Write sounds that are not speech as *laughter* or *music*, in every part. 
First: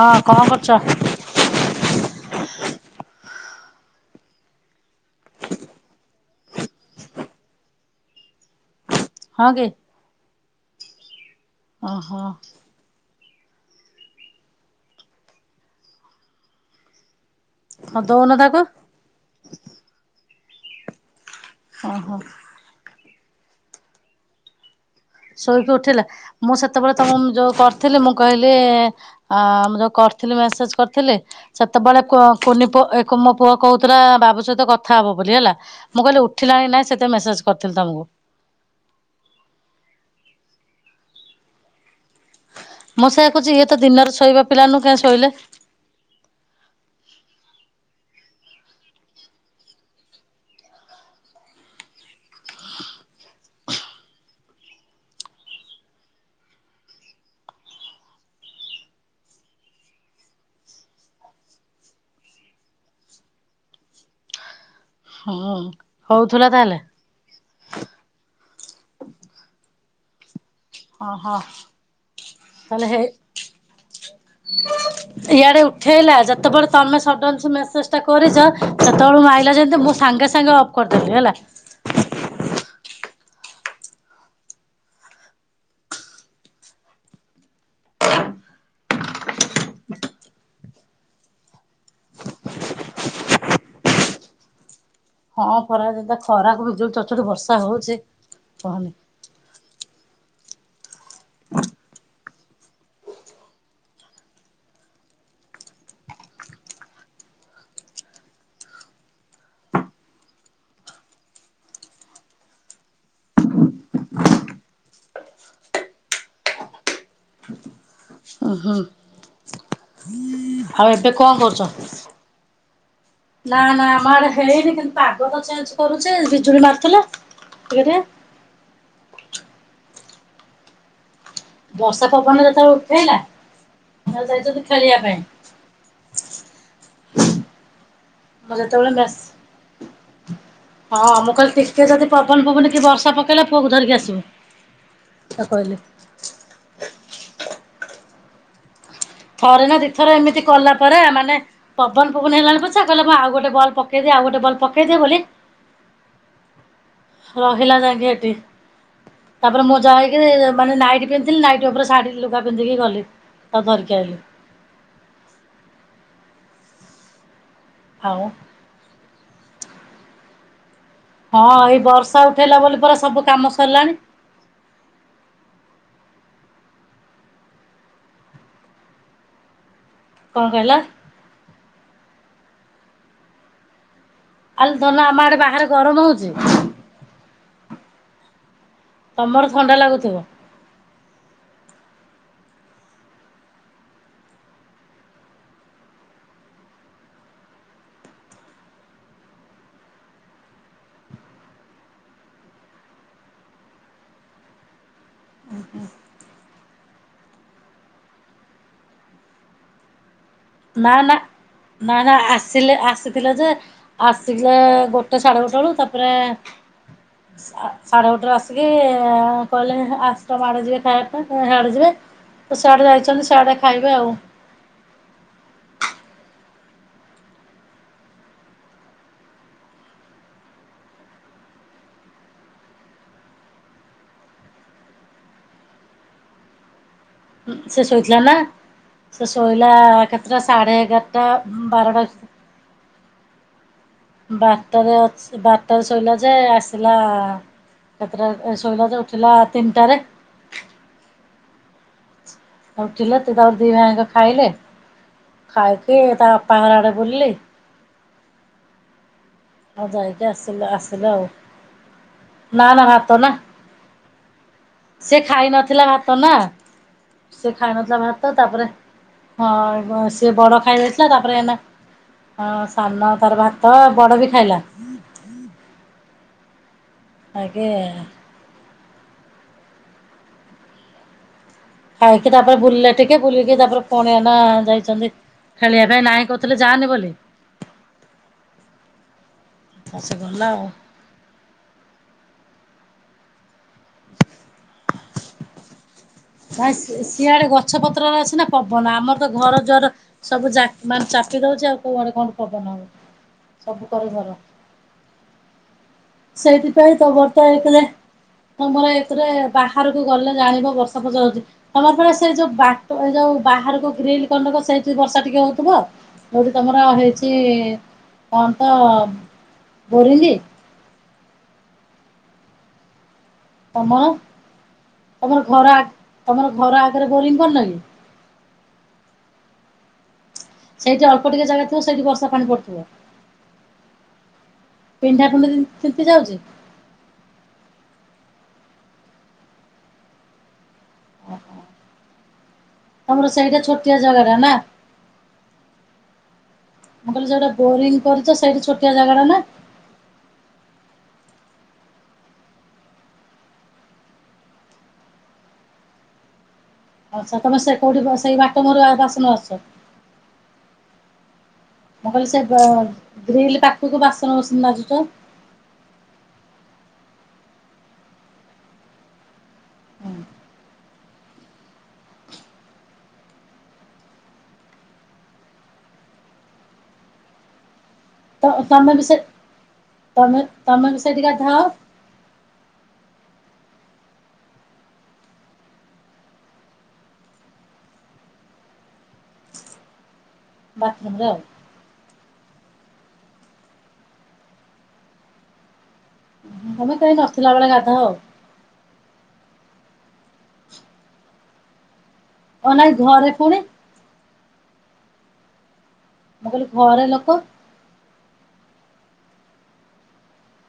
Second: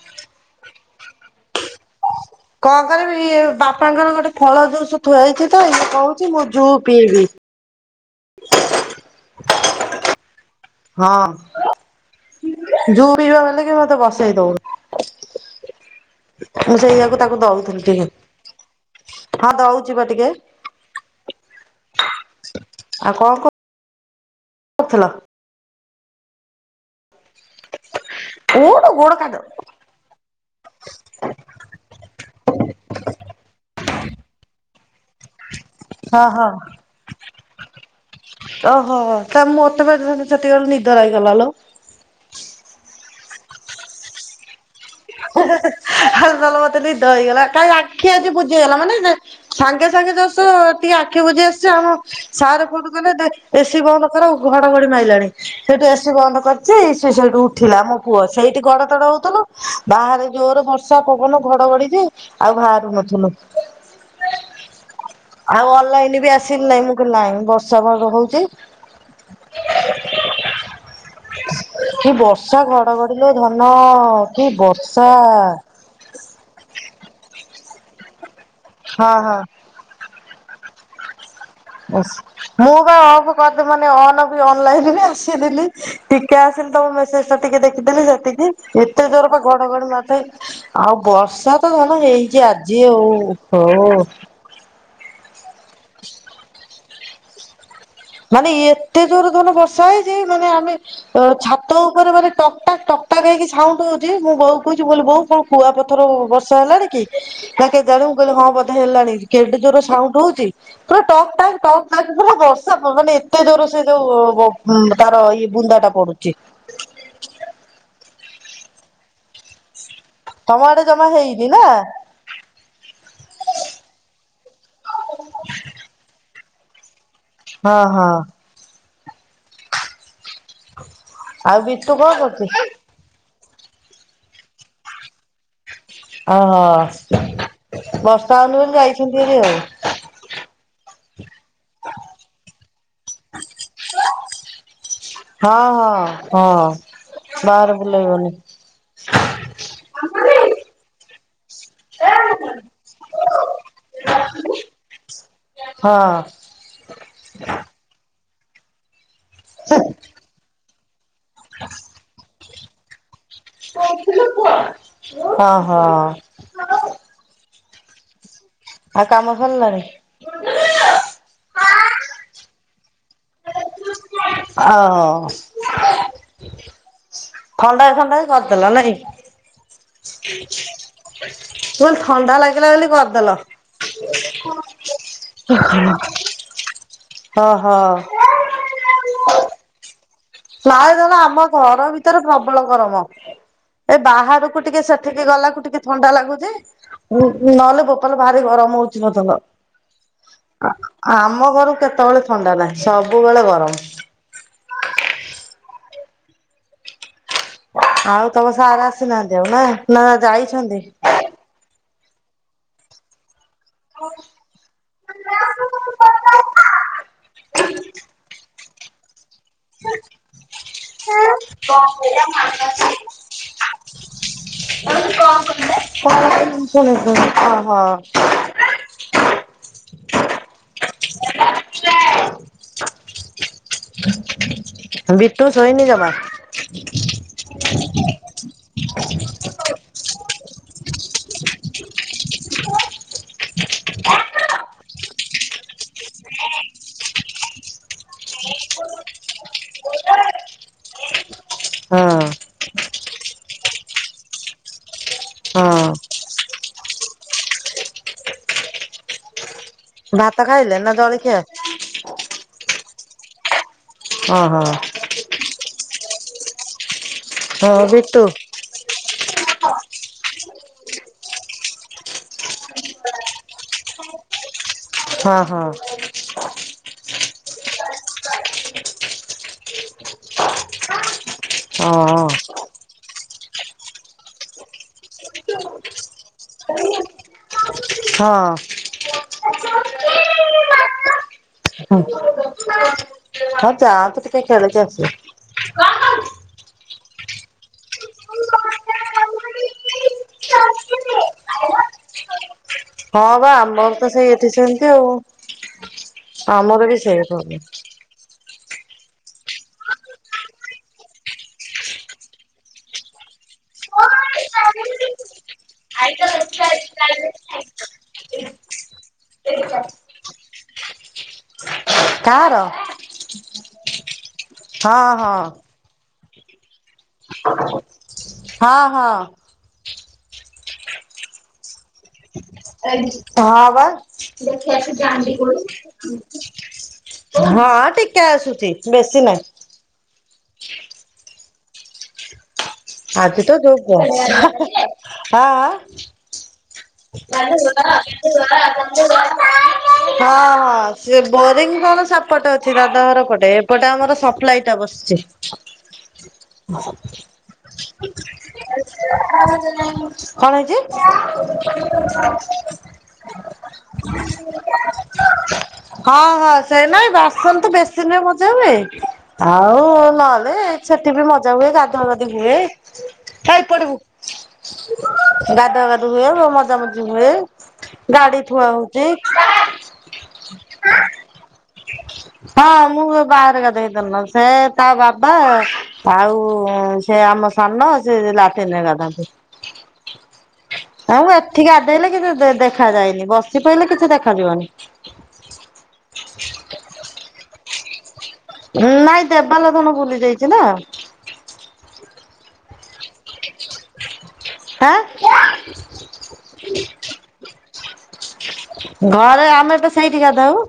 ହଁ କଣ କରୁଚ? କଣ କରିବି ଏ ବାପାଙ୍କର ଗୋଟେ ଫଳ ଜୁଉସୁ ଥୁଆ ହେଇଚି ତ ଇଏ କହୁଚି ମୁଁ ଜୁ ପିଇବି। ହଁ କି? ହଁ ଓହୋ ଜୁ ପିଇବ ବଲିକି ମତେ ବସେଇ ଦଉନି। ମୁଁ ସେଇଆକୁ ତାକୁ ଦଉଥିଲି ହଁ ଟିକେ। ଦଉନ ତାକୁ ହଁ ଦଉଚି ବା ଟିକେ। ହଁ ହଁ। ଆଉ କଣ କ କରୁଥିଲ? ଶୋଇକି ଉଠିଲା। ମୁଁ ସେତେବେଳେ ତମ ଯୋଉ କରିଥିଲି ମୁଁ କହିଲି ଉଠୁ ଗୋଡ କାଟ। ଆ ଆମର କ ଥିଲେ ମେସେଜ୍ କରିଥିଲେ? ସେତେବେଳେ କୂଅ କୁନି ପୁଅ ଏ ମୋ ପୁଅ କହୁଥିଲା ବାବୁ ସହିତ କଥା ହବ ବୋଲି ହେଲା। ମୁଁ ହଁ କହିଲି ହଁ ଉଠିଲାଣି ନାଇଁ ସେତେବେଳେ ମେସେଜ୍ କରିଥିଲି ତମକୁ। ଓହୋ ତା ମୁଁ ମତେବେଳେ ସେଠି କି ବେଳେ ନିଦ ଲାଗି ଗଲା ଲୋ। ମୁଁ ସେଇଆ କୁହୁଚି ଇଏ ତ ଦିନରେ ଶୋଇବା ପିଲା ନୁହ କେ ଶୋଇଲା। ଭାଲାଲ ମତେ ନିଦ ହେଇଗଲା। କାଁ ଆଖି ଆଜି ବୁଝେଇଗଲା ମାନେ ସେ ସାଙ୍ଗେ ସାଙ୍ଗେ ଯସ ଟିକେ ଆଖି ବୁଜି ଆସିଚି ଆମ ସର୍ ଫୋନ୍ କଲେ ଏସିି ବନ୍ଦ କର ଘଡଘଡି ମାଇଲାଣି। ସେଇଠୁ ଏସି ବନ୍ଦ କରିଚ। ସେ ସେଇଠୁ ଉଠିଲା ମୋ ପୁଅ ସେଇଠି ଗଡ ତଡ ହଉଥୁଲା ବାହାରେ ଜୋର ଷା ପବନ ଘଡଘଡି ଯେ ଆଉ ବାହାରୁ ନଥିଲୁ। ହୁଁ ଆଉ ଅନଲାଇନ ବି ହଉଥିଲା ଆସିଲି ତାହେଲେ ନାଇଁ ମୁଁ। ନାଇଁ ବର୍ଷା ଭଗ ହଉଚି। ହ ହଁ। କି ବର୍ଷା ଘଡଘଡିଲୋ ଧନ କି ବର୍ଷା। ଇଆଡେ ଉଠେଇଲା ଯେତେବେଳେ ତମେ ସଡନ୍ ସେ ମେସେଜ୍ ଟା କରିଚ ହଁ ସେତେବେଳେ ମୁଁ ହଁ ଆଇଲା ଯେମିତି ମୁଁ ସାଙ୍ଗେ ସାଙ୍ଗେ କରଥିଲି ହେଲା। ବାସ ମୁଁ ବା ଅଫ କରିଦେ ମାନେ ଅନ ବି ଅନଲାଇନ ବି ଆସିଲିନି। ଟିକେ ଆସିଲେ ତମ ମେସେଜ ଟା ଟିକେ ଦେଖିଦେଲି ସେତିକି ଏତେ ଜୋର ପା ଘଡଘଡି ମାରୁଥାଏ। ଆଉ ବର୍ଷା ତ ଛାଡ଼ ହେଇଚି ଆଜି ଆଉ ହଉ। ହଁ ପରା ଯେମିତିଆ ଖରାକୁ ବି ଯୋଉ ଚଡ ଚଡ଼ି ବର୍ଷା ହଉଚି। ମାନେ ଏତେ ଜୋର ଧନ ବର୍ଷା ହେଇଚି ମାନେ ଆମେ ଅ ଛାତ ଉପରେ ମାନେ ଟ ଟକ୍ ଟାକ ହେଇକି ସାଉଣ୍ଡ ହଉଚି ମୁଁ ବୋଉ କହୁଚି ମୁଁ କହିଲି ବୋଉ କଣ କୁଆ ପଥର ବର୍ଷା ହେଲାଣି କି? ନା କେ ଜାଣି କହିଲି ହଁ ବୋଧେ ହେଲାଣି କେଡେ ଜୋରେ ସାଉଣ୍ଡ ହଉଚି। ପୁରା ଟକ୍ ଟାକ୍ ଟକ୍ ଟାକ୍ ପୁରା ବର୍ଷ ବର୍ଷା ପବନ ଏତେ ଜୋରରେ ସେ ଯୋଉ ତାର ଇଏ ବୁନ୍ଦା ଟା ପଡୁଚି। ଉଁ ହୁଁ। ତମ ଆଡେ ଆଉ ଜମା ଏବେ କଣ ହେଇନି ନା କରୁଚ? ନା ନା ଆମ ଆଡେ ହେଇନି କିନ୍ତୁ ପାଗ ତ ଚେଞ୍ଜ କରୁଚି ବିଜୁଳି ମାରୁଥିଲା। ହଁ ହଁ। ଆଉ ବିଟୁ ବର୍ଷା କଣ ପବନରେ କରୁଛି ଯେତେବେଳେ ଉଠେଇଲା ଯାଇଚନ୍ତି ଖେଳିବା ପାଇଁ। ଓହୋ ବସ୍ ମୋ ଯେତେବେଳେ ମେସ ହଁ ମୁଁ କହିଲି ଟିକେ ଯଦି ପବନ ପବୁନି କି ବର୍ଷା ପକେଇଲା ପୁଅକୁ ଧରିକି ଆସିବୁ। ତ ହଁ କହିଲେ ହଁ ହଁ ବାହାରେ ବୁଲେଇବନି। ଥରେ ନା ଦିଇ ଥର ଏମିତି କଲା ପରେ ମାନେ ପବନ ପବନ ହେଲାଣି ପଛା କହିଲା ମୁଁ ଆଉ ଗୋଟେ ବଲ ପକେଇଦିଏ ଆଉ ଗୋଟେ ବଲ ପକେଇଦିଏ ବୋଲି ହଁ। ରହିଲା ଯାଇକି ସେଠି, ତାପରେ ମୁଁ ଯାଇକିରି-ଇ- ଇ-ଇ ମାନେ ନାଇଟି ପିନ୍ଧିଥିଲି ନାଇଟ୍ ଉପରେ ଶାଢ଼ୀ ଲୁଗା ପିନ୍ଧିକି ଗଲି। ତାକୁ ଧରିକି ଆଇଲି *unintelligible* ଓ ହଁ। ଆଉ ଆଉ କାମ ସରିଲାଣି? ହଁ ଏଇ ବର୍ଷା ଉଠେଇଲା ବୋଲି ପରା ସବୁ କାମ ସରିଲାଣି। ଓହୋ। ଥଣ୍ଡା ଥଣ୍ଡା କରିଦେଲ ନାଇଁ? ମୁଁ କଣ କହିଲ କହିଲି ଥଣ୍ଡା ଲାଗିଲା ବୋଲି କରିଦେଲ। ଆଲୋ ଧନ ଆମ ଆଡେ ବାହାରେ ଗରମ ହଉଛି। ଓ ହୋ। ତମର ଥଣ୍ଡା ଲାଗୁଥିବ? ନାଇ ଧନ ଆମ ଘର ଭିତରେ ପ୍ରବଳ ଗରମ। ଏ ବାହାରକୁ ଟିକେ ସେଠିକି ଗଲାକୁ ଟିକେ ଥଣ୍ଡା ଲାଗୁଛି। ଉ ନହେଲେ ବୋପା ଲୋ ଭାରି ଗରମ ହଉଛି ଲୋ ଧନ। ଆ-ଆ ଆମ ଘରୁ କେତେବେଳେ ଥଣ୍ଡା ନାହିଁ ସବୁବେଳେ ଗରମ। ଆଉ ତମ ସାର ଆସିନାହାନ୍ତି ଆଉ ନା ନା ଯାଇ ନା ନା ନା ନା ଆସିଲେ ଆସିଥିଲେ ଯେ ଆସିିଲେ-ଏ-ଏ ଗୋ ଟେ ସାଢ଼େ ଗୋଟେ ବେଳକୁ ତାପରେ-ଏ-ଏ ସା ସାଢେ ଗୋଟରେ ଆସିକି-ଇ-ଇ-ଇ କହିଲେ ଆଶ୍ରମ ଆଡେ ଯିବେ ଓହୋ ଖାଇବାକୁ ଆ-ଆ ଆଡେ ଯିବେ ତ ସିଆଡେ ଯାଇଛନ୍ତି ସିଆଡେ ଖାଇବେ ଆଉ। *unintelligible* ହଁ ହଁ। ବିଟୁ ଶୋଇନି ଜମା? ସେ ଶୋଇଥିଲା ନା। ସେ ଶୋଇଲା-ଆ-ଆ କେତେଟା ସାଢେ ଏଗାରଟା ବାରଟା ବାରଟାରେ ଅଛି ବାରଟାରେ ଶୋଇଲା ଯେ-ଏ-ଏ ଆସିଲା-ଆ-ଆ-ଆ ଏତେଟାରେ ଏ ଶୋଇଲା ଯେ ଉଠିଲା-ଆ-ଆ ତିନିଟାରେ। ହଁ। ଉଠିଲେ ତୁ ତାର ଦି ଭାଇଙ୍କ ଖାଇଲେ ହଁ ଖାଇକି ତା ଅପା ଘର ଆଡେ ବୁଲିଲେ। ଆଉ ଯାଇକି ଭାତ ଆସିଲା ଖାଇଲେ ନା ଆସିଲେ ଆଉ, ଜଳଖିଆ ନା ନା ଭାତ ନା। ଓ ହୋ। ସେ ଖାଇ ନଥିଲା ଭାତ ନା, ସେ ହଁ ଖାଇ ହଁ ନଥିଲା ବିଟୁ ଭାତ ତାପରେ ହଁ ବ ସିଏ ବଡ ଖାଇ ଦେଇଥିଲା ତାପରେ ଏନା ହଁ ସାନ ତାର ଭାତ ବଡ ବି ଖାଇଲା। ହଁ ହଁ। ଆଗେ-ଏ-ଏ ହଁ। ଖାଇକି ତାପରେ ବୁଲିଲେ ଟିକେ ବୁଲିକି ତାପରେ ପୁଣି ଏଇନା-ଆ ଯାଇଛନ୍ତି ଖେଳିଆ ପାଇଁ ନାଇଁ କରୁଥିଲେ ଯାଆନି ବୋଲି ହଁ। ଆଉ ସେ ହୁଁ ଗଲା ଆଉ। ହ ଯାଆନ୍ତୁ ଟିକେ ଖେଳିକି ଆସିବେ। ନାଇଁ ସି ସିଆଡେ ଗଛ ପତ୍ର ଅଛି ନା ପବନ ଆମର ତ ଘର ଯୁଆର ସବୁ ଯା ମାନ ଚାପି ଦଉଛି ଆଉ କୁଆଡେ କଣ? ପବନ ହବ ହଁ ବା ସବୁ ଆମର କରେ ତ ଘର। ସେଇ ଏଠି ସେମିତି ଆଉ। ଆମର ସେଇଥିପାଇଁ ବି ସେଇ ପ୍ରୋବ୍ଲେମ୍। *unintelligible* ତମର ଏଥିରେ ବାହାରକୁ ଗଲେ ଜାଣିବ ବର୍ଷା ଫର୍ଷା ହଉଚି। ତମର ପରା ସେ ଯୋଉ ବାଟ ଆଉ ଯାଉ ବାହାରକୁ ଗ୍ରିଲ ଖଣ୍ଡକ ସେଇଠି ବର୍ଷା ଟିକେ ହଉଥୁବ। ଯୋଉଠି ତମର ହେଇଛି କଣ ତ ବୋରିଙ୍ଗି? କାହାର? ତମର ହଁ ହଁ ତମର ଘର ଆଗ ତମର ଘର ଆଗରେ ବୋରିଙ୍ଗ କରି ନ କି? ହଁ ହଁ। ସେଇଠି ଅଳ୍ପ ଟିକେ ଜାଗା ତ ସେଠି ବର୍ଷା ପାଣି ପ ଏଇଠି ହଁ ବା ଦେଖିବାକୁ ପିଣ୍ଡା ଯାଆନ୍ତି ପିଣ୍ଡି କୋଉଠି? ତିନ୍ତି ଯାଉଛି। ହଁ ଟିକେ ଆସୁଛି ବେଶୀ ନାଇଁ। ଓହୋ। ଆଜି ତ ଯୋଗ *unintelligible* ଆ ଆ ମୁଁ କହିଲି *unintelligible* ହଁ ଯୋଉଟା ବୋରିଂ କରିଛ ସେଇଠି ଛୋଟିଆ ଜାଗାଟା ନା। ସିଏ ବୋରିଙ୍ଗ୍ କଣ ସେପଟେ ଅଛି ଦାଦାଘର ପଟେ ଏପଟେ ଆମର ସପ୍ଲାଇ ଟା ବସିଛି। *inaudible* ଆଚ୍ଛା ତମେ ସେ କୋଉଠି ସେଇ ବାଟ ମୁହଁରୁ ବାସନ ମାଜୁଛ। *unintelligible* କଣ ହେଇଚି? ମୁଁ କହିଲି ସେ ଗ୍ରିଲ ପାଖକୁ ବାସନ କୁସନ ମାଜୁଚ। ହଁ ହଁ ସେ ନାଇଁ ବାସନ ତ ବେସିନ୍ ରେମଜା ହୁଏ। ଆଉ ନଏନେ ସେଠି ବି ମଜା ହୁଏ ଗାଧୁଆ ଗାଧି ହୁଏ। ହେଏ ପଡିବୁ ଗାଧୁଆ ଗାଧୁ ହୁଏ ମଜା ମଜି ହୁଏ। ଗାଡି ତ ଥୁଆ ତମେ ବି ହଉଛି ସେ ତମେ ତମେ ବି ସେଇଠି ଗାଧାଅ? ହଁ ମୁଁ ବାହାରେ ଗାଧାଏ ଜଲନଲ ସେ ତା ବାବା ଆଉ ସେ ଆମ ସାନ ସେ ଲାଟିନରେ ଗାଧାନ୍ତି। ବାଥରୁମ ଆଉ ରେ ମୁଁ ଏଠି ଗାଧେଇଲେ କିଛି ଦେ ଦେଖା ଯାଇନି ବସି ପଇଲେ କିଛି ଦେଖାଯିବନି। ତମେ କେହି ନଥିଲା ବେଳେ ଗାଧାଅ। ନାଇଁ ଦେବାଲ ଧନ ବୁଲି ଯାଇଛି ନା? ଓ ନାଇ ଘରେ ପୁଣି ଆଁ। ମୁଁ କହିଲି ଘରେ ଲୋକ? ଘରେ ଆମେ ତ ସେଇଠି ଗାଧାଉ।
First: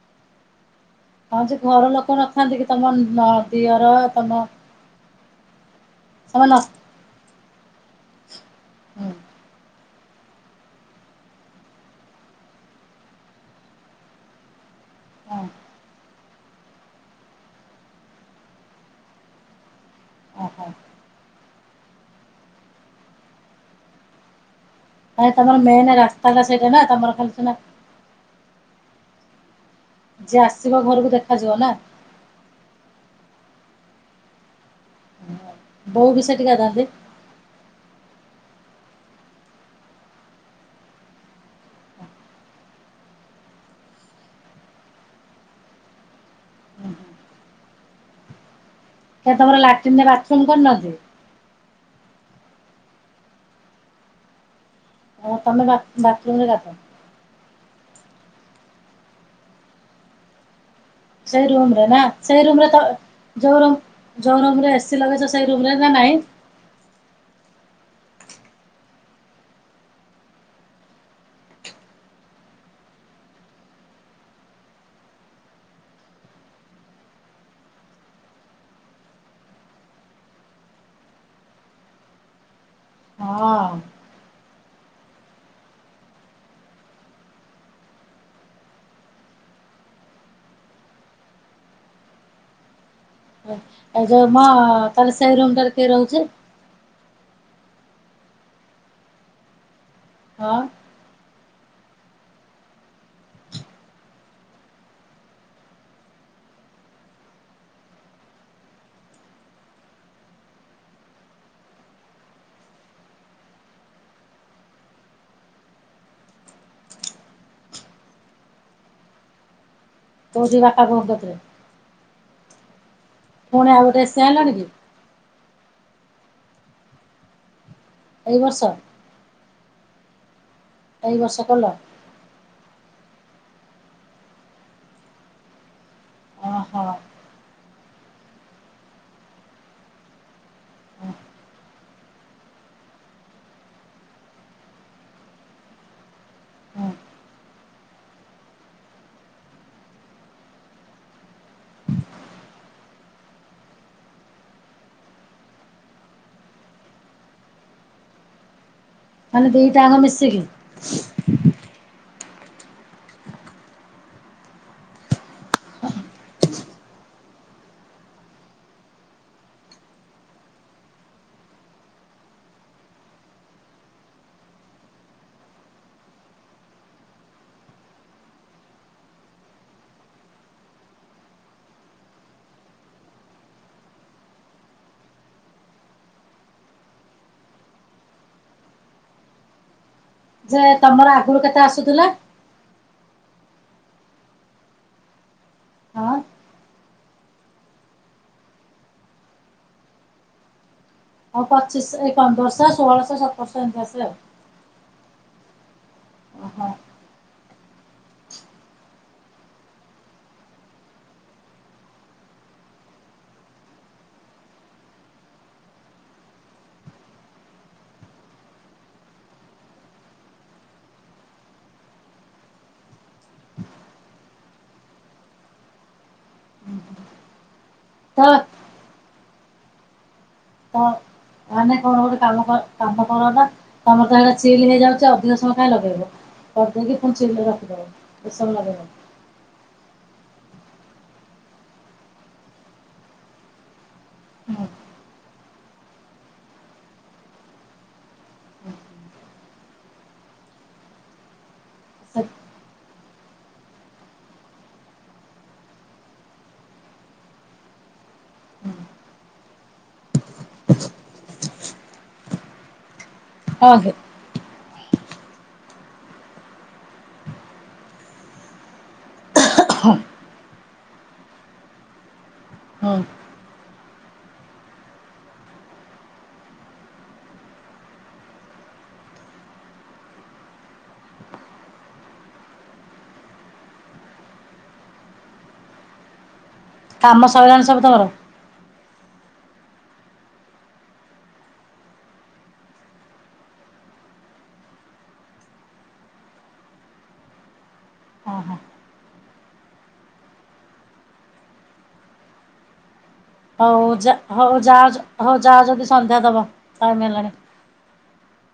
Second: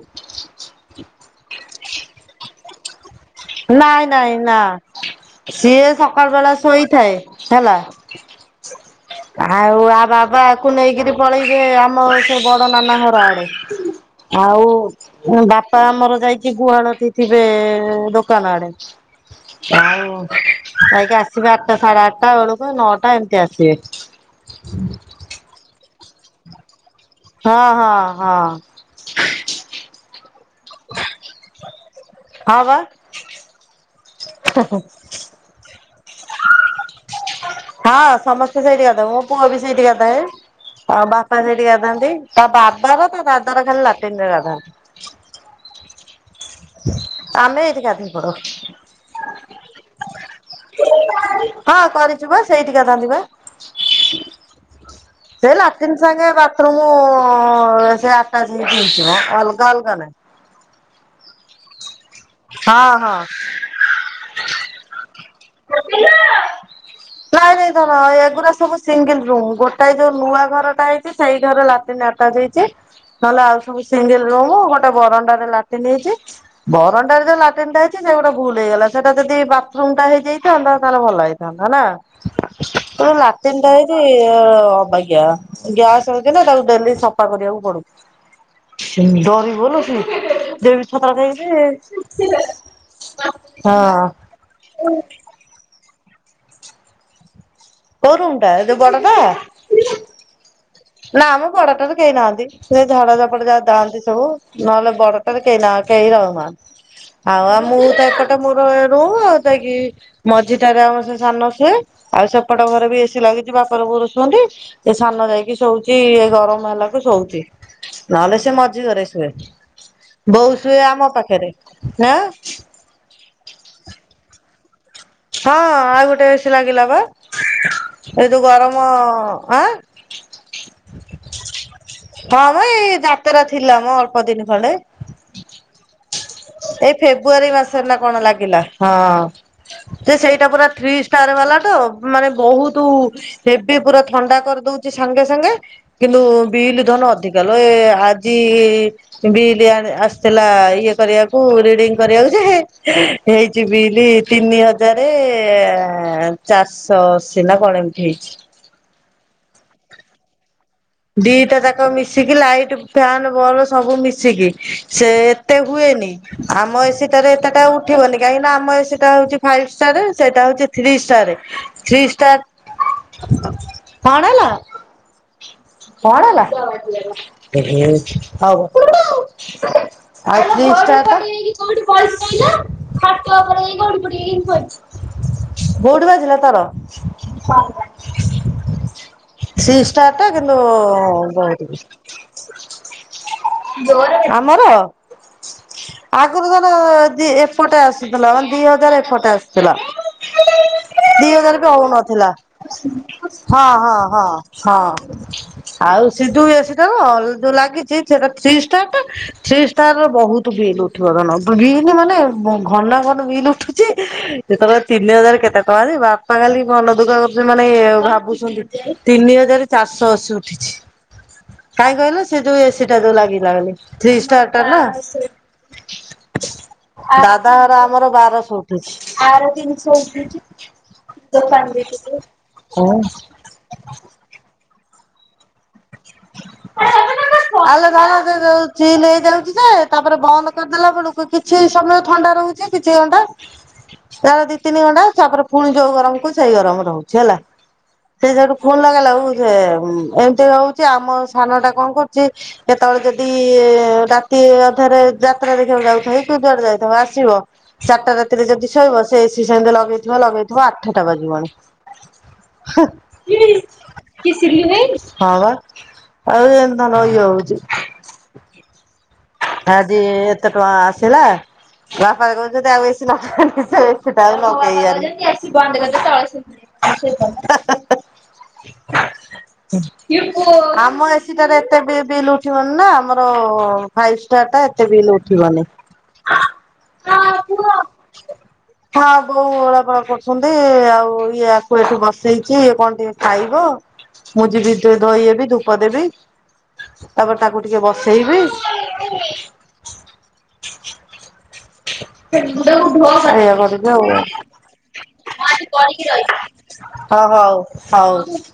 ହଁ ଯେ ଘର ଲୋକ ନଥାନ୍ତି କି ତମ ନ ଦିଅର ନାଇଁ ନାଇଁ ତମ ନା ସିଏ ସକାଳ ତମ ବେଳା ନ ଶୋଇଥାଏ ହେଲା। ହୁଁ ଆଉ ଆ ବାବାକୁ ନେଇକିରି ପଳେଇବେ ଆମ ସେ ବଡ଼ ନନା ଘର ଆଡ଼େ। ଆଉ ହଁ ବାପା ଆମର ଯାଇକି ଗୁହାଳ ଟି ଥିବେ, ଦୋ କାନ ଆଡ଼େ। ଆଉ ଓହୋ। ଯାଇକି ଆସିବେ ଆଟଟା ସାଢ଼େ ଆଟଟା ବେଳକୁ ନଅଟା ଏମିତି ଆସିବେ। *unintelligible* ନାଇଁ ତମର ମେନ୍ ରାସ୍ତାଟା ସେଇଟା ନା ତମର ଖାଲି ସିନା ହଁ ହଁ ହଁ। ଯିଏ ଆସିବ ଘରକୁ ଦେଖାଯିବ ନା। ହଁ ବା। *unintelligible* ବୋଉ ବି ସେଟି ଗାଧାନ୍ତି। ହଁ ସମସ୍ତେ ସେଇଠି ଗାଧୋଉ ମୋ ପୁଅ ବି ସେଇଠି ଗାଧାଏ। ଆଉ ବାପା ସେଠି ଗାଧାନ୍ତି ତା ବାପାର ତା ଦାଦାର ଖାଲି ଲାଟିନିରେ ଗାଧା। ଆମେ ଏଇଠି ଗାଧେଇପଡୁ। କାଇଁ ତମର ଲାଟିନରେ ବାଥରୁମ କରିନ? ହଁ କରିଛୁ ବା ସେଇଠି ଗାଧାନ୍ତି ବା ଓ ସେ ତମେ ବା ଲାଟିନ୍ ସାଙ୍ଗେ ରେ ଗାଧାଅ। ବାଥରୁମ ସେ ଆଟାଚ ହେଇକିି ହେଇଚି ମ। ଅଲଗା -ଅଲଗା ନାହିଁ। ସେଇ ରୁମରେ ନା ସେଇ ରୁମ ରେ ତ ହଁ ତୋର ଯୋଉ ରୁମରେ ଏସି ଲଗେଇଛ ସେଇ ରୁମରେ ନା ନାହିଁ। ହ *unintelligible* ନାଇଁ ନାଇଁ ଧର ଏଗୁଡ଼ା ସବୁ ସିଙ୍ଗଲ ରୁମ ଗୋଟାଏ ଯୋଉ ନୂଆ ଘରଟା ହେଇଛି ସେଇ ଘରେ ଲାଟିନ ଆଟାଜ ହେଇଛି ନହେଲେ ଆଉ ସବୁ ସିଙ୍ଗଲ ରୁମ ଗୋଟେ ବରଣ୍ଡାରେ ଲାଟିନ ହେଇଛି ତ ବରଣ୍ଡାରେ ଯୋଉ ଲାଟିନଟା ହେଇଛି ସେଇଠୁ ଭୁଲ ହେଇଗଲା ସେଟା ଯଦି ବାଥରୁମଟା ହେଇ ହେଇଥାନ୍ତା ତାହେଲେ ଭଲ ହେଇଥାନ୍ତା ନା ହଁ। ଲାଟିନଟା ହେଇ ଅବାଗ୍ୟା ଗ୍ୟାସ ହଉଛି ନା ତାକୁ ଡେଲି ସଫା କରିବାକୁ ପଡୁଛି। ଡରିଵ ଲୋ ଦେବି! ! ! ! ! ! ! ! ! ! ଯେ ହଁ ଯୋଉ ନୂଆ ତାହଲେ ସେଇ ରୁମଟାରେ କିଏ ରହୁଛି? କୋଉ ରୁମଟା ଯୋଉ ବଡ଼ ଟା? ହଁ। ନା ମ ବଡ଼ଟାରେ କେହି ନାହାନ୍ତି। ସେ ଝାଡ଼ା ଝପ୍ଡ଼ ଯାହା ଯାଆନ୍ତି ସବୁ ନହେଲେ ବଡ଼ଟାରେ କେହି ନା କେହି ରହୁନାହାନ୍ତି? ଆଉ -ଆଉ ମୁଁ ତ ଏପଟେ ମୋର ରୁହ ଆଉ ଯାଇକି ମଝିଟାରେ ଆମ ସେ ସାନ ଶୁଏ ଆଉ ସେପଟ ଘରେ ବି ଏସି ଲାଗିଛି ବାପର ବୋଉର ଶୁଅନ୍ତି। ଏ ସାନ ଯାଇକି ଶୋଉଛି ଏ ଗରମ ହେଲାକୁ ଶୋଉଛି ନହେଲେ ସେ ମଝି ଘରେ ଶୁଏ। ବୋଉ କୋଉଠି ଶୁଏ ବାପା ବୋଉ ଆମ କତିରେ। ପାଖରେ ନା ପୁଣି ଆଉ ଗୋଟେ ଏସି ଆଣିଲଣି କି? ହଁ ଆଉ ଗୋଟେ ଏସି ଲାଗିଲା ବା ଏ ଏଇ ଯୋଉ ବର୍ଷ ଗରମ ଆଁ ଏଇ ବର୍ଷ କଲ ହଁ ମ ଏଇ ଯାତ୍ରା ଥିଲା ମ ଅଳ୍ପ ଦିନ ଖଣ୍ଡେ ଓହୋ। ଏଇ ଫେବୃଆରୀ ମାସରେ ନାଁ କଣ ଲାଗିଲା ହଁ। ସେ ସେଇଟା ପୁରା ଥ୍ରୀ ଷ୍ଟାର ବାଲା ତ ମାନେ ବହୁତ ହେବି ପୁରା ଥଣ୍ଡା କରିଦଉଛି ସାଙ୍ଗେ ସାଙ୍ଗେ କିନ୍ତୁ ବିଲ ହଁ ଧନ ଅଧିକାଲୋ ଏ ଆଜି ବିଲ ଆଣି -ଆସିଥିଲା ଇଏ କରିବାକୁ ରିଡିଙ୍ଗ କରିବାକୁ ଯେ ହେଇଛି ବିଲି ତିନି ହଜାରେ ଚାରିଶହ ଅଶି ନା କଣ ଏମିତି ହେଇଛି? ମାନେ ଦିଟା ଆଙ୍କ ମିଶିକି? ଦିଟା ଯାକ ମିଶିକି ଲାଇଟ୍ ଫ୍ୟାନ ବଲ୍ ସବୁ ମିଶିକି ସେ ଏତେ ହୁଏନି। ଆମ ଏସିଟାରେ ଏତେଟା ଉଠିବନି କାହିଁକି ନା ଆମ ଏସିଟା ହଉଛି ଫାଇପ ଷ୍ଟାର ସେଇଟା ହଉଛି ଥ୍ରୀ ଷ୍ଟାରେ। ଥ୍ରୀ ଷ୍ଟାର୍ କଣ ହେଲା? କଣ ହେଲା ହଉ। ଏ ଥ୍ରୀ ଷ୍ଟାରଟା କୋଉଠି ବାଜିଲା ତାର? ଥ୍ରୀ ଷ୍ଟାର୍ ଟା କିନ୍ତୁ ଯେ ତମର ଆଗରୁ କେତେ ଆସୁଥିଲା *inaudible* ଆମର ହଁ। ଆଗରୁ ଧର ଏପଟେ ଆସିୁଥିଲା ମାନେ ଦି ହଜାର ଏପଟେ ଆସୁଥିଲା। ଦି ଆଉ ହଜାରେ ବି ପଚିଶ ଏଇ ହଉନଥିଲା ପନ୍ଦରଶହ ଷୋହଳଶହ ସତରଶହ ହଁ ଏମିତି ଆସେ ହଁ ଆଉ ହଁ। ହଁ। ଆଉ ସେ ଯୋଉ ଓହୋ ଏସି ଟା ର ଲ ଯୋଉ ଲାଗିଛି ସେଟା ଥ୍ରୀ ଷ୍ଟାର ଟା ଥ୍ରୀ ଷ୍ଟାର ବହୁତ ବିଲ୍ ଉ ଉଠିବ ଧନ ବିଲ ମାନେ ଘନ ଘନ ବିଲ୍ ଉଠୁଛି ଯେତେବେଳେ ତିନି ହଜାର କେତେ ଟଙ୍କାଯେ ବା ବାପା ଖାଲି ମନ ଦୁଃଖ କରୁଛନ୍ତି ମାନେ ଏଭାବୁଛନ୍ତି ତିନି ହଜାରେ ଚାରିଶହ ଅଶୀ ଉଠିଛି। କାଇଁ କହିଲ ସେ ଯୋଉ ଏସି ଟା ଯୋଉ ଲାଗିଲା ବୋଲି ଥ୍ରୀ ଷ୍ଟାର ଟା ନା? ଦାଦା ହର ଆମର ତ ବାରଶହ ଉଠିଛି ଆର ତିନିଶହ ଉଠିଛି। ତ ଦୋକାନ ମାନେ କଣ ଦେଇଥିଲି। ଗୋଟେ କାମ କର କାମ କର ନା ତମର ତ ସେଇଟା ଚିଲ୍ ହେଇଯାଉଛି ଅଧିକ ସମୟ କାଇଁ ଲଗେଇବ କରିଦେଇକି ଫୁଣି ଚିଲରେ ରଖିଦେବ ବେସିସମୟ ଲଗେଇବନି। ନେଇଯାଉଛି। ଯେ ତାପରେ ବନ୍ଦ କରିଦେଲା ବେଳକୁ କିଛି ସମୟ ଥଣ୍ଡା ରହୁଛି କିଛି ଘଣ୍ଟା ତାର ଦି ହୁଁ। ତିନି ଘଣ୍ଟା ତାପରେ ପୁଣି ଯୋଉ ଗରମ କୁ ସେଇ ଗରମ ରହୁଛି ହେଲା। ସେ ସେଠୁ ଫୁଣି ଲାଗେଲାକୁ ସେ ଉଁ ଏମିତି ହଉଛି ଆମ ସାନ ଟା କଣ କରୁଛି କେତେବେଳେ ଯଦି ରାତି ଅଧାରେ ଯାତ୍ରା ଦେଖିବାକୁ ଯାଉଥିବ କି ଯୁଆଡେ ଯାଇଥାଉ ଆସିବ ଚାରିଟା ରାତିରେ ଯଦି ଶୋଇବ ସେ ଏସି ସେମିତି ଲଗେଇଥିବ ଲଗେଇଥିବ ଆଠଟା ବାଜିବଣି। ହଁ *unintelligible* ଅ ହ। କିଏ ସିଲୁଭାଇସ ହଁ ବା। ଆଉ ଏମ ଧନ ଇଏ ହଉଛି। ଆଜି ଏତେ ଟଙ୍କା ଆସିଲା ବାପା କହୁଛନ୍ତି ଆଉ ହୁଁ ଏସି ଲଗାନି ସେ ଏସି ଟା ଆଉ ଲଗେଇବାନି ମୋ ବାପା କହୁଛନ୍ତି ଏସି ବନ୍ଦକରିଦେ ତଳେ ସୋଇ ପଡିବା। *inaudible* କିପୁ ଆମ ଏସିଟାରେ ଏତେ ବିଲ ବିଲ୍ ଉଠିବନି ନା ଆମର ଫାଇଭ୍ ଷ୍ଟାର ଟା ଏତେ ବିଲ ଉଠିବନି। କାମ ସଇଲାଣି ସବୁ ତମର? ହଁ ବୋଉ ଓଳା ପୋଳା କରୁଛନ୍ତି ଆଉ ଇଏ ଆକୁ ଏଠି ବସେଇଛି ଇଏ କଣ ଟିକେ ଖାଇବ। ମୁଁ ଯିବି ଟିକେ ଧୋଇ ହେବି ଧୂପ ଦେବି ତାପରେ ତାକୁ ଟିକେ ହଁ ବସେଇବି। ହଁ *unintelligible* *inaudible* ଏଇଆ ହଉ କରିବି ଯା ହଉ ଯାଅ ହଉ ଯାଅ ଯଦି ସନ୍ଧ୍ୟା ଦବ ଟାଇମ୍ ଆଉ ହ ହେଲାଣି। ହଉ। ହଉ।